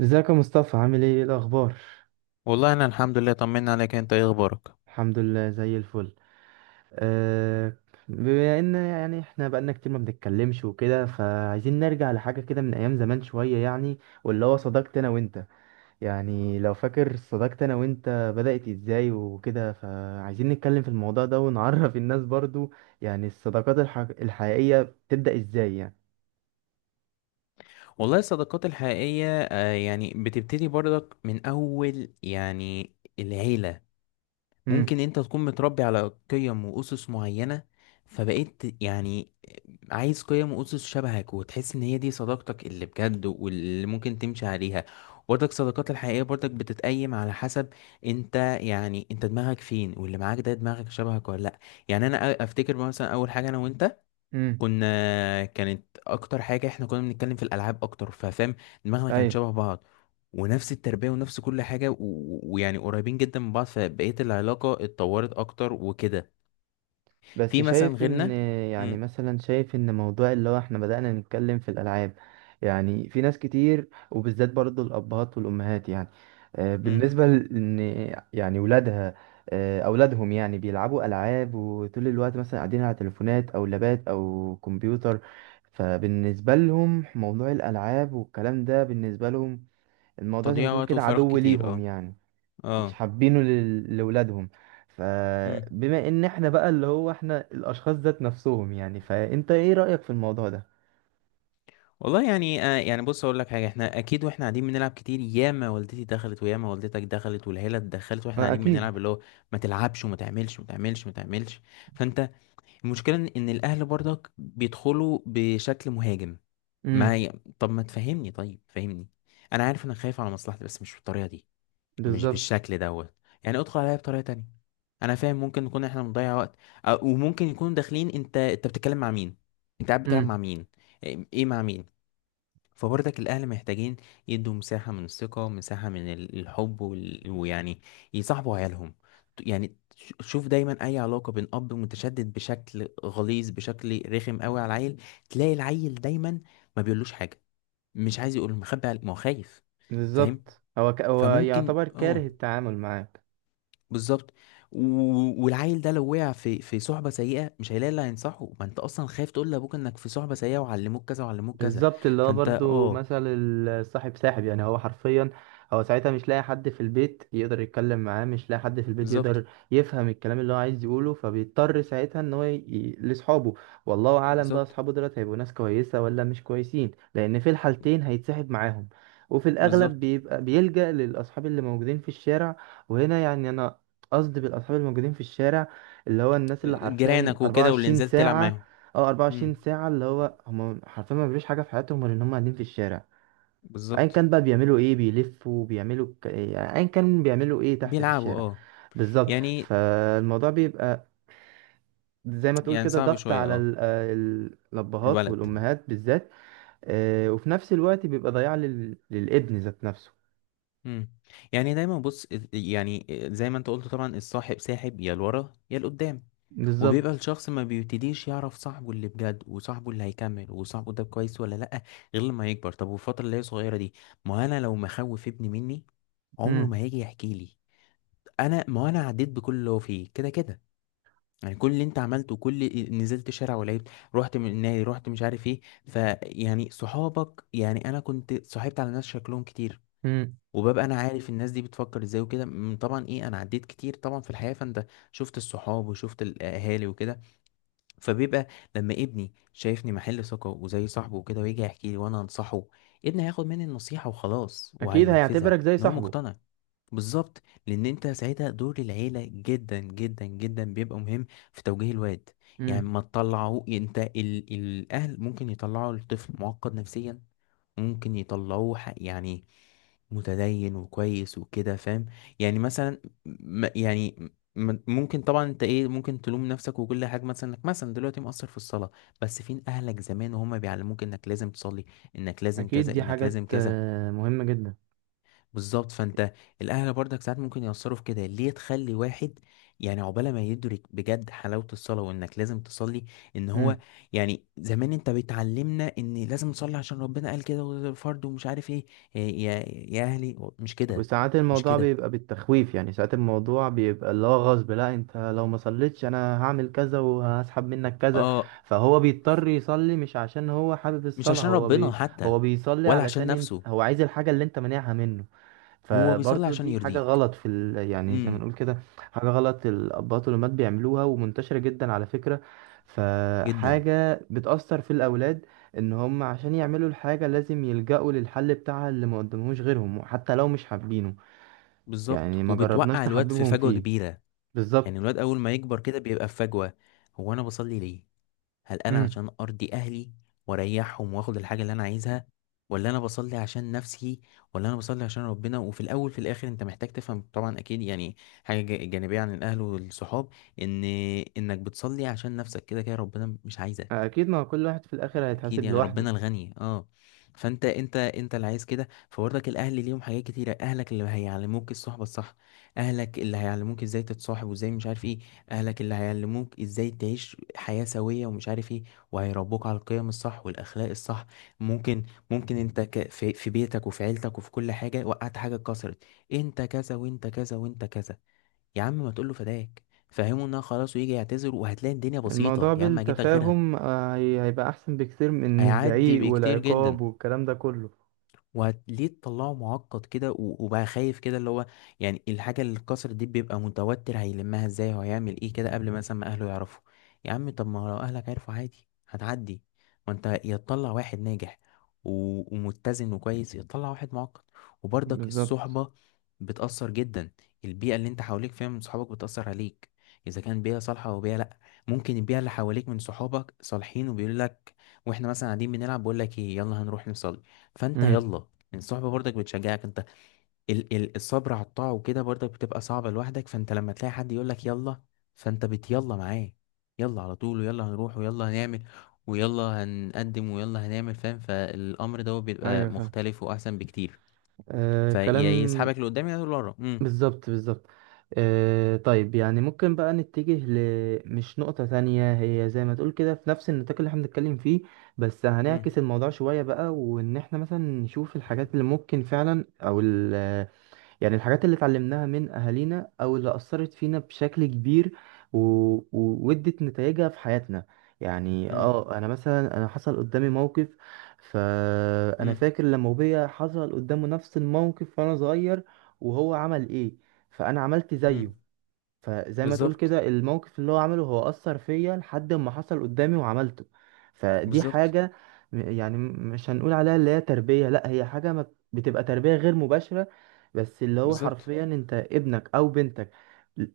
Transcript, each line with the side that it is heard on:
right: ازيك يا مصطفى؟ عامل ايه الاخبار؟
left: والله انا الحمد لله، طمنا عليك. انت ايه اخبارك؟
right: الحمد لله زي الفل. أه بما ان احنا بقالنا كتير ما بنتكلمش وكده، فعايزين نرجع لحاجه كده من ايام زمان شويه، يعني. واللي هو صداقتي انا وانت، يعني. لو فاكر صداقتي انا وانت بدأت ازاي وكده، فعايزين نتكلم في الموضوع ده ونعرف الناس برضو، يعني الصداقات الحقيقيه بتبدأ ازاي يعني.
left: والله الصداقات الحقيقية يعني بتبتدي برضك من اول، يعني العيلة.
right: امم.
left: ممكن انت تكون متربي على قيم واسس معينة، فبقيت يعني عايز قيم واسس شبهك وتحس ان هي دي صداقتك اللي بجد واللي ممكن تمشي عليها. برضك الصداقات الحقيقية برضك بتتقيم على حسب انت، يعني انت دماغك فين واللي معاك ده دماغك شبهك ولا لا. يعني انا افتكر مثلا اول حاجة انا وانت كنا، كانت اكتر حاجه احنا كنا بنتكلم في الالعاب اكتر، ففاهم دماغنا كانت
right: امم.
left: شبه بعض ونفس التربيه ونفس كل حاجه، و- و- ويعني قريبين جدا من بعض، فبقيت العلاقه اتطورت اكتر وكده.
right: بس
left: في مثلا
right: شايف ان،
left: غيرنا.
right: يعني
left: امم.
right: مثلا شايف ان موضوع اللي هو احنا بدأنا نتكلم في الألعاب، يعني في ناس كتير، وبالذات برضو الأبهات والأمهات، يعني آه،
left: امم.
right: بالنسبة لأن يعني ولادها، آه، أولادهم يعني بيلعبوا ألعاب وطول الوقت مثلا قاعدين على تليفونات أو لابات أو كمبيوتر. فبالنسبة لهم موضوع الألعاب والكلام ده، بالنسبة لهم الموضوع زي ما
left: تضييع
right: تقول
left: وقت
right: كده
left: وفراغ
right: عدو
left: كتير
right: ليهم،
left: اه.
right: يعني مش
left: اه.
right: حابينه لولادهم.
left: امم.
right: فبما ان احنا بقى اللي هو احنا الاشخاص ذات نفسهم، يعني فانت ايه رأيك في الموضوع ده؟
left: والله يعني يعني بص اقول لك حاجه، احنا اكيد واحنا قاعدين بنلعب كتير، ياما والدتي دخلت وياما والدتك دخلت والعيله دخلت واحنا
right: آه،
left: قاعدين بنلعب،
right: اكيد.
left: اللي هو ما تلعبش وما تعملش وما تعملش وما تعملش. فانت، المشكلة إن الأهل برضك بيدخلوا بشكل مهاجم. ما
right: امم.
left: ي... طب ما تفهمني، طيب فهمني. أنا عارف إنك خايف على مصلحتي، بس مش بالطريقة دي، مش
right: بالظبط.
left: بالشكل دوت. يعني ادخل عليا بطريقة تانية. أنا فاهم ممكن نكون إحنا بنضيع وقت، وممكن يكونوا داخلين. أنت بتتكلم مع مين؟ أنت قاعد بتلعب مع
right: امم.
left: مين؟ إيه إيه مع مين؟ فبرضك الأهل محتاجين يدوا مساحة من الثقة، مساحة من الحب ويعني يصاحبوا عيالهم. شوف دايما أي علاقة بين أب متشدد بشكل غليظ بشكل رخم قوي على العيل، تلاقي العيل دايما ما بيقولوش حاجة، مش عايز يقول، ما هو خايف. فاهم.
right: بالظبط. هو هو
left: فممكن
right: يعتبر
left: اه.
right: كاره التعامل معاه.
left: بالظبط. و- والعيل ده لو وقع في صحبة سيئة، مش هيلاقي اللي هينصحه، ما انت اصلا خايف تقول لابوك انك في صحبة سيئة وعلموك كذا وعلموك كذا.
right: بالظبط. اللي هو
left: فانت
right: برضو
left: اه.
right: مثل الصاحب ساحب، يعني هو حرفيا هو ساعتها مش لاقي حد في البيت يقدر يتكلم معاه، مش لاقي حد في البيت
left: بالظبط.
right: يقدر يفهم الكلام اللي هو عايز يقوله، فبيضطر ساعتها ان هو لاصحابه. والله اعلم بقى
left: بالظبط.
right: اصحابه دولت هيبقوا ناس كويسة ولا مش كويسين، لان في الحالتين هيتسحب معاهم. وفي الاغلب
left: بالظبط.
right: بيبقى بيلجأ للاصحاب اللي موجودين في الشارع. وهنا يعني انا قصدي بالاصحاب الموجودين في الشارع اللي هو الناس اللي حرفيا
left: جيرانك وكده واللي
right: 24
left: نزلت تلعب
right: ساعة.
left: معاهم.
right: اه، 24
left: امم.
right: ساعة اللي هو هم حرفيا ما بيعملوش حاجة في حياتهم غير ان هم قاعدين في الشارع. ايا
left: بالظبط.
right: كان بقى بيعملوا ايه، بيلفوا، بيعملوا يعني ايا كان بيعملوا ايه تحت في
left: بيلعبوا
right: الشارع.
left: اه.
right: بالظبط.
left: يعني،
right: فالموضوع بيبقى زي ما تقول
left: يعني
right: كده
left: صعب
right: ضغط
left: شوية
right: على
left: اه.
right: آه الابهات
left: الولد.
right: والامهات بالذات. آه، وفي نفس الوقت بيبقى ضياع للابن ذات نفسه.
left: امم. يعني دايما بص، يعني زي ما انت قلت طبعا الصاحب ساحب، يا لورا يا لقدام. وبيبقى
right: بالظبط.
left: الشخص ما بيبتديش يعرف صاحبه اللي بجد، وصاحبه اللي هيكمل، وصاحبه ده كويس ولا لأ، غير لما يكبر. طب والفترة اللي هي صغيرة دي، ما انا لو مخوف ابني مني، عمره ما
right: امم.
left: هيجي يحكي لي. انا، ما انا عديت بكل اللي هو فيه كده كده. يعني كل اللي انت عملته، نزلت شارع ولعبت، رحت من النادي، رحت مش عارف ايه. فيعني صحابك، يعني انا كنت صاحبت على ناس شكلهم كتير،
right: امم.
left: وببقى انا عارف الناس دي بتفكر ازاي وكده. طبعا ايه، انا عديت كتير طبعا في الحياة، فانت شفت الصحاب وشفت الاهالي وكده. فبيبقى لما ابني شايفني محل ثقة وزي صاحبه وكده ويجي يحكي لي وانا انصحه، ابني هياخد مني النصيحة وخلاص
right: اكيد
left: وهينفذها
right: هيعتبرك زي
left: ان هو
right: صاحبه.
left: مقتنع. بالظبط. لان انت ساعتها دور العيله جدا جدا جدا بيبقى مهم في توجيه الواد. يعني
right: امم.
left: ما تطلعوه انت، الاهل ممكن يطلعوا الطفل معقد نفسيا، ممكن يطلعوه يعني متدين وكويس وكده، فاهم. يعني مثلا ممكن طبعا انت ايه، ممكن تلوم نفسك وكل حاجه، مثلا انك مثلا دلوقتي مقصر في الصلاه، بس فين اهلك زمان وهم بيعلموك انك لازم تصلي، انك لازم
right: اكيد
left: كذا،
right: دي
left: انك
right: حاجات
left: لازم كذا.
right: آه، مهمة جدا.
left: بالظبط فانت، الاهل برضك ساعات ممكن يأثروا في كده، ليه تخلي واحد يعني عقبال ما يدرك بجد حلاوة الصلاة وانك لازم تصلي. ان هو يعني زمان انت بتعلمنا ان لازم نصلي عشان ربنا قال كده، وده فرض ومش عارف ايه. يا اهلي مش كده،
right: وساعات
left: مش
right: الموضوع
left: كده
right: بيبقى بالتخويف، يعني ساعات الموضوع بيبقى اللي هو غصب. لا انت لو ما صليتش انا هعمل كذا وهسحب منك كذا.
left: اه.
right: فهو بيضطر يصلي مش عشان هو حابب
left: مش
right: الصلاة،
left: عشان
right: هو
left: ربنا
right: بي،
left: حتى،
right: هو بيصلي
left: ولا عشان
right: علشان انت،
left: نفسه،
right: هو عايز الحاجة اللي انت مانعها منه.
left: هو بيصلي
right: فبرضه
left: عشان
right: دي حاجة
left: يرضيك.
right: غلط في يعني زي ما
left: امم.
right: نقول كده حاجة غلط الأباء والأمهات بيعملوها، ومنتشرة جدا على فكرة.
left: جدا.
right: فحاجة بتأثر في الأولاد ان هم عشان يعملوا الحاجة لازم يلجأوا للحل بتاعها اللي ما قدمهوش غيرهم حتى لو مش حابينه. يعني
left: بالظبط،
right: ما
left: وبتوقع
right: جربناش
left: الواد في
right: نحببهم
left: فجوة
right: فيه.
left: كبيرة. يعني
right: بالظبط.
left: الواد اول ما يكبر كده بيبقى في فجوة: هو انا بصلي ليه؟ هل انا
right: امم.
left: عشان ارضي اهلي واريحهم واخد الحاجه اللي انا عايزها، ولا انا بصلي عشان نفسي، ولا انا بصلي عشان ربنا؟ وفي الاول في الاخر انت محتاج تفهم طبعا اكيد، يعني حاجه جانبيه عن الاهل والصحاب، ان انك بتصلي عشان نفسك كده كده، ربنا مش عايزك.
right: اكيد، ما كل واحد في الاخر
left: اكيد
right: هيتحاسب
left: يعني
right: لوحده.
left: ربنا الغني اه. فانت، انت اللي عايز كده، فبرضك الاهل ليهم حاجات كتيره. اهلك اللي هيعلموك الصحبه الصح، اهلك اللي هيعلموك ازاي تتصاحب وازاي مش عارف ايه، اهلك اللي هيعلموك ازاي تعيش حياه سويه ومش عارف ايه، وهيربوك على القيم الصح والاخلاق الصح. ممكن، ممكن في بيتك وفي عيلتك وفي كل حاجه وقعت حاجه اتكسرت، انت كذا وانت كذا وانت كذا. يا عم ما تقول له فداك، فهمه انها خلاص ويجي يعتذر، وهتلاقي الدنيا بسيطه،
right: الموضوع
left: يا عم اجيب لك غيرها.
right: بالتفاهم آه، هيبقى احسن بكتير من
left: هيعدي
right: الزعيق
left: بكتير
right: والعقاب
left: جدا.
right: والكلام ده كله.
left: وليه تطلعه معقد كده و- وبقى خايف كده، اللي هو يعني الحاجة اللي اتكسرت دي بيبقى متوتر هيلمها ازاي وهيعمل ايه كده قبل مثلا ما اهله يعرفوا. يا عم، طب ما لو اهلك عرفوا عادي هتعدي. ما انت يا تطلع واحد ناجح و- ومتزن وكويس، يا تطلع واحد معقد. وبرضك
right: بالظبط.
left: الصحبة بتأثر جدا. البيئة اللي انت حواليك فيها من صحابك بتأثر عليك، اذا كان بيئة صالحة او بيئة لا. ممكن البيئة اللي حواليك من صحابك صالحين وبيقول لك، واحنا مثلا قاعدين بنلعب، بقول لك ايه يلا هنروح نصلي، فانت
right: امم.
left: يلا. الصحبة برضك بتشجعك انت. ال ال الصبر على الطاعة وكده برضك بتبقى صعبة لوحدك، فانت لما تلاقي حد يقولك يلا، فانت بتيلا معاه. يلا على طول، ويلا هنروح، ويلا هنعمل، ويلا هنقدم، ويلا هنعمل، فاهم، فالأمر ده
right: ايوه
left: بيبقى
right: فاهم.
left: مختلف وأحسن بكتير.
right: آه كلام.
left: فيسحبك لقدام يا لورا. امم.
right: بالظبط، بالظبط. آه طيب، يعني ممكن بقى نتجه ل، مش نقطة تانية هي زي ما تقول كده في نفس النطاق اللي احنا بنتكلم فيه، بس
left: امم.
right: هنعكس الموضوع شوية بقى، وإن إحنا مثلا نشوف الحاجات اللي ممكن فعلا أو ال، يعني الحاجات اللي اتعلمناها من أهالينا أو اللي أثرت فينا بشكل كبير و... و- وادت نتائجها في حياتنا. يعني
left: امم.
right: اه انا مثلا حصل قدامي موقف، فانا
left: امم.
right: فاكر لما ابويا حصل قدامه نفس الموقف وانا صغير وهو عمل ايه، فانا عملت
left: امم.
right: زيه. فزي ما تقول
left: بالظبط.
right: كده الموقف اللي هو عمله هو أثر فيا لحد ما حصل قدامي وعملته. فدي
left: بالظبط.
right: حاجة مش هنقول عليها اللي هي تربية، لا، هي حاجة ما، بتبقى تربية غير مباشرة. بس اللي هو
left: بالظبط.
right: حرفيا انت ابنك او بنتك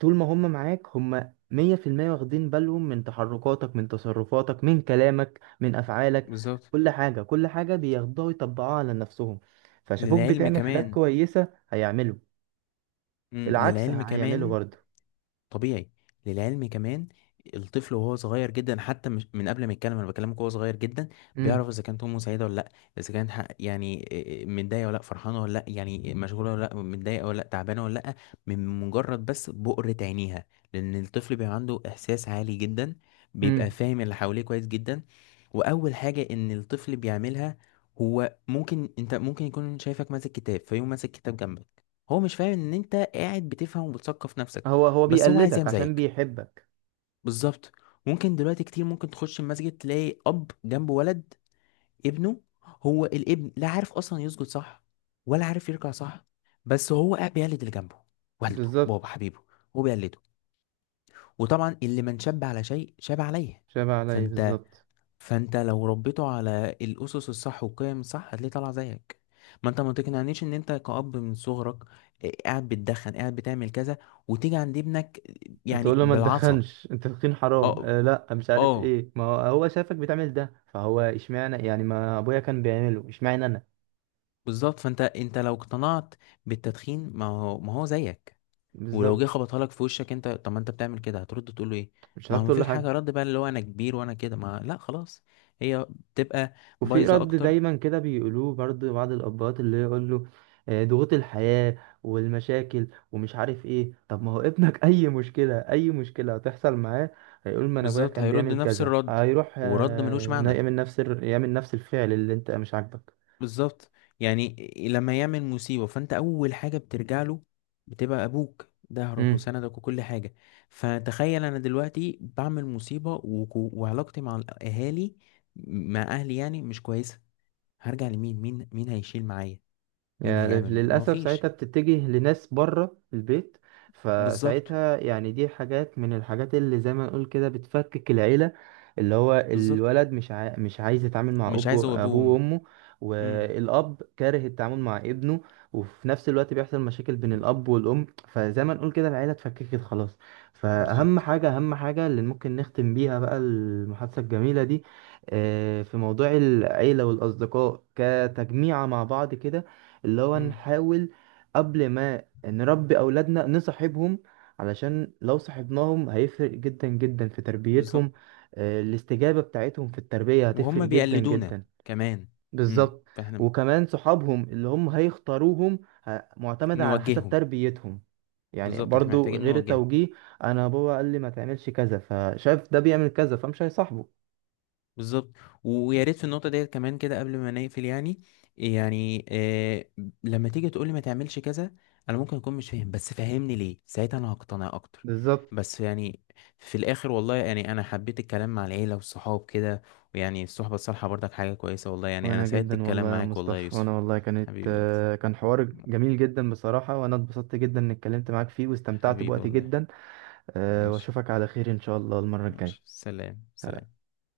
right: طول ما هم معاك هم مية في المية واخدين بالهم من تحركاتك، من تصرفاتك، من كلامك، من أفعالك.
left: بالظبط.
right: كل حاجة، كل حاجة بياخدوها ويطبقوها على نفسهم. فشافوك
left: للعلم
right: بتعمل حاجات
left: كمان.
right: كويسة هيعملوا،
left: امم،
right: العكس
left: للعلم
right: هيعملوا
left: كمان.
right: برضه.
left: طبيعي. للعلم كمان. الطفل وهو صغير جدا، حتى مش من قبل ما يتكلم انا بكلمك وهو صغير جدا، بيعرف اذا كانت امه سعيده ولا لا، اذا كانت يعني إيه، متضايقه ولا لا، فرحانه ولا لا، يعني مشغوله ولا لا، متضايقه ولا لا، تعبانه ولا لا، من مجرد بس بؤرة عينيها، لان الطفل بيبقى عنده احساس عالي جدا، بيبقى
right: امم.
left: فاهم اللي حواليه كويس جدا. واول حاجه ان الطفل بيعملها، هو ممكن، انت ممكن يكون شايفك ماسك كتاب فيقوم ماسك كتاب جنبك، هو مش فاهم ان انت قاعد بتفهم وبتثقف نفسك،
right: هو
left: بس هو عايز
right: بيقلدك
left: يعمل
right: عشان
left: زيك.
right: بيحبك.
left: بالظبط. ممكن دلوقتي كتير ممكن تخش المسجد تلاقي اب جنبه ولد، ابنه، هو الابن لا عارف اصلا يسجد صح ولا عارف يركع صح، بس هو قاعد بيقلد اللي جنبه، والده، بابا
right: بالظبط.
left: حبيبه، هو بيقلده. وطبعا اللي من شاب على شيء شاب عليه.
right: شبه عليا،
left: فانت،
right: بالظبط.
left: فانت لو ربيته على الاسس الصح والقيم الصح هتلاقيه طالع زيك. ما انت ما تقنعنيش ان انت كأب من صغرك قاعد بتدخن، قاعد بتعمل كذا، وتيجي عند ابنك
right: انت تقول
left: يعني
right: له ما
left: بالعصا.
right: تدخنش، انت تدخين حرام
left: اه.
right: آه لا مش عارف
left: اه.
right: ايه، ما هو هو شافك بتعمل ده، فهو اشمعنى؟ يعني ما ابويا كان بيعمله اشمعنى انا؟
left: بالظبط. فانت، انت لو اقتنعت بالتدخين، ما هو، ما هو زيك. ولو
right: بالظبط.
left: جه خبطها لك في وشك انت، طب ما انت بتعمل كده، هترد تقول له ايه؟
right: مش
left: ما
right: هتعرف
left: هو
right: تقول له
left: مفيش
right: حاجه.
left: حاجه، رد بقى اللي هو انا كبير وانا كده، ما لا خلاص. هي بتبقى
right: وفي
left: بايظه
right: رد
left: اكتر.
right: دايما كده بيقولوه برضه بعض الابهات، اللي يقول له آه، ضغوط الحياة والمشاكل ومش عارف ايه. طب ما هو ابنك اي مشكلة، اي مشكلة هتحصل معاه هيقول ما انا ابويا
left: بالظبط.
right: كان
left: هيرد
right: بيعمل
left: نفس
right: كذا،
left: الرد،
right: هيروح
left: ورد ملوش
right: آه،
left: معنى.
right: يعمل نفس يعمل نفس الفعل اللي انت مش عاجبك.
left: بالظبط. يعني إيه، لما يعمل مصيبة فانت اول حاجة بترجع له، بتبقى ابوك ظهرك وسندك وكل حاجة. فتخيل انا دلوقتي بعمل مصيبة، وعلاقتي مع الاهالي، مع اهلي يعني مش كويسة، هرجع لمين؟ مين هيشيل معايا؟ مين
right: يعني
left: هيعمل معايا؟ ما هو
right: للأسف ساعتها
left: فيش.
right: بتتجه لناس بره البيت.
left: بالظبط.
right: فساعتها يعني دي حاجات من الحاجات اللي زي ما نقول كده بتفكك العيلة. اللي هو
left: بالظبط.
right: الولد مش عايز يتعامل مع
left: مش عايز هو
right: أبوه،
left: ابوه
right: أبوه
left: وامه.
right: وأمه،
left: امم.
right: والأب كاره التعامل مع ابنه، وفي نفس الوقت بيحصل مشاكل بين الأب والأم، فزي ما نقول كده العيلة اتفككت خلاص. فأهم
left: بالظبط.
right: حاجة، أهم حاجة اللي ممكن نختم بيها بقى المحادثة الجميلة دي، آه، في موضوع العيلة والأصدقاء كتجميعة مع بعض كده، اللي هو
left: امم.
right: نحاول قبل ما نربي أولادنا نصاحبهم، علشان لو صاحبناهم هيفرق جدا جدا في
left: بالظبط.
right: تربيتهم. آه، الاستجابة بتاعتهم في التربية هتفرق
left: وهم
right: جدا
left: بيقلدونا
right: جدا.
left: كمان. امم.
right: بالظبط.
left: فاحنا
right: وكمان صحابهم اللي هم هيختاروهم معتمدة على حسب
left: نوجههم.
right: تربيتهم، يعني
left: بالظبط، احنا
right: برضو
left: محتاجين
right: غير
left: نوجههم.
right: التوجيه. انا بابا قال لي ما تعملش كذا، فشاف ده بيعمل كذا فمش هيصاحبه.
left: بالظبط. ويا ريت في النقطة ديت كمان كده قبل ما نقفل، يعني لما تيجي تقولي ما تعملش كذا، انا ممكن اكون مش فاهم، بس فهمني ليه، ساعتها انا هقتنع اكتر.
right: بالظبط.
left: بس يعني في الاخر، والله يعني انا حبيت الكلام مع العيلة والصحاب كده، ويعني الصحبة الصالحة برضك حاجة كويسة. والله يعني انا
right: وانا
left: سعدت
right: جدا
left: الكلام
right: والله يا
left: معاك، والله يا
right: مصطفى، وانا
left: يوسف.
right: والله كانت
left: حبيبي يا يوسف.
right: آه، كان حوار جميل جدا بصراحة، وانا اتبسطت جدا اني اتكلمت معاك فيه واستمتعت
left: حبيبي
right: بوقتي
left: والله.
right: جدا. آه،
left: ماشي.
right: واشوفك على خير ان شاء الله المرة
left: ماشي،
right: الجاية.
left: سلام سلام.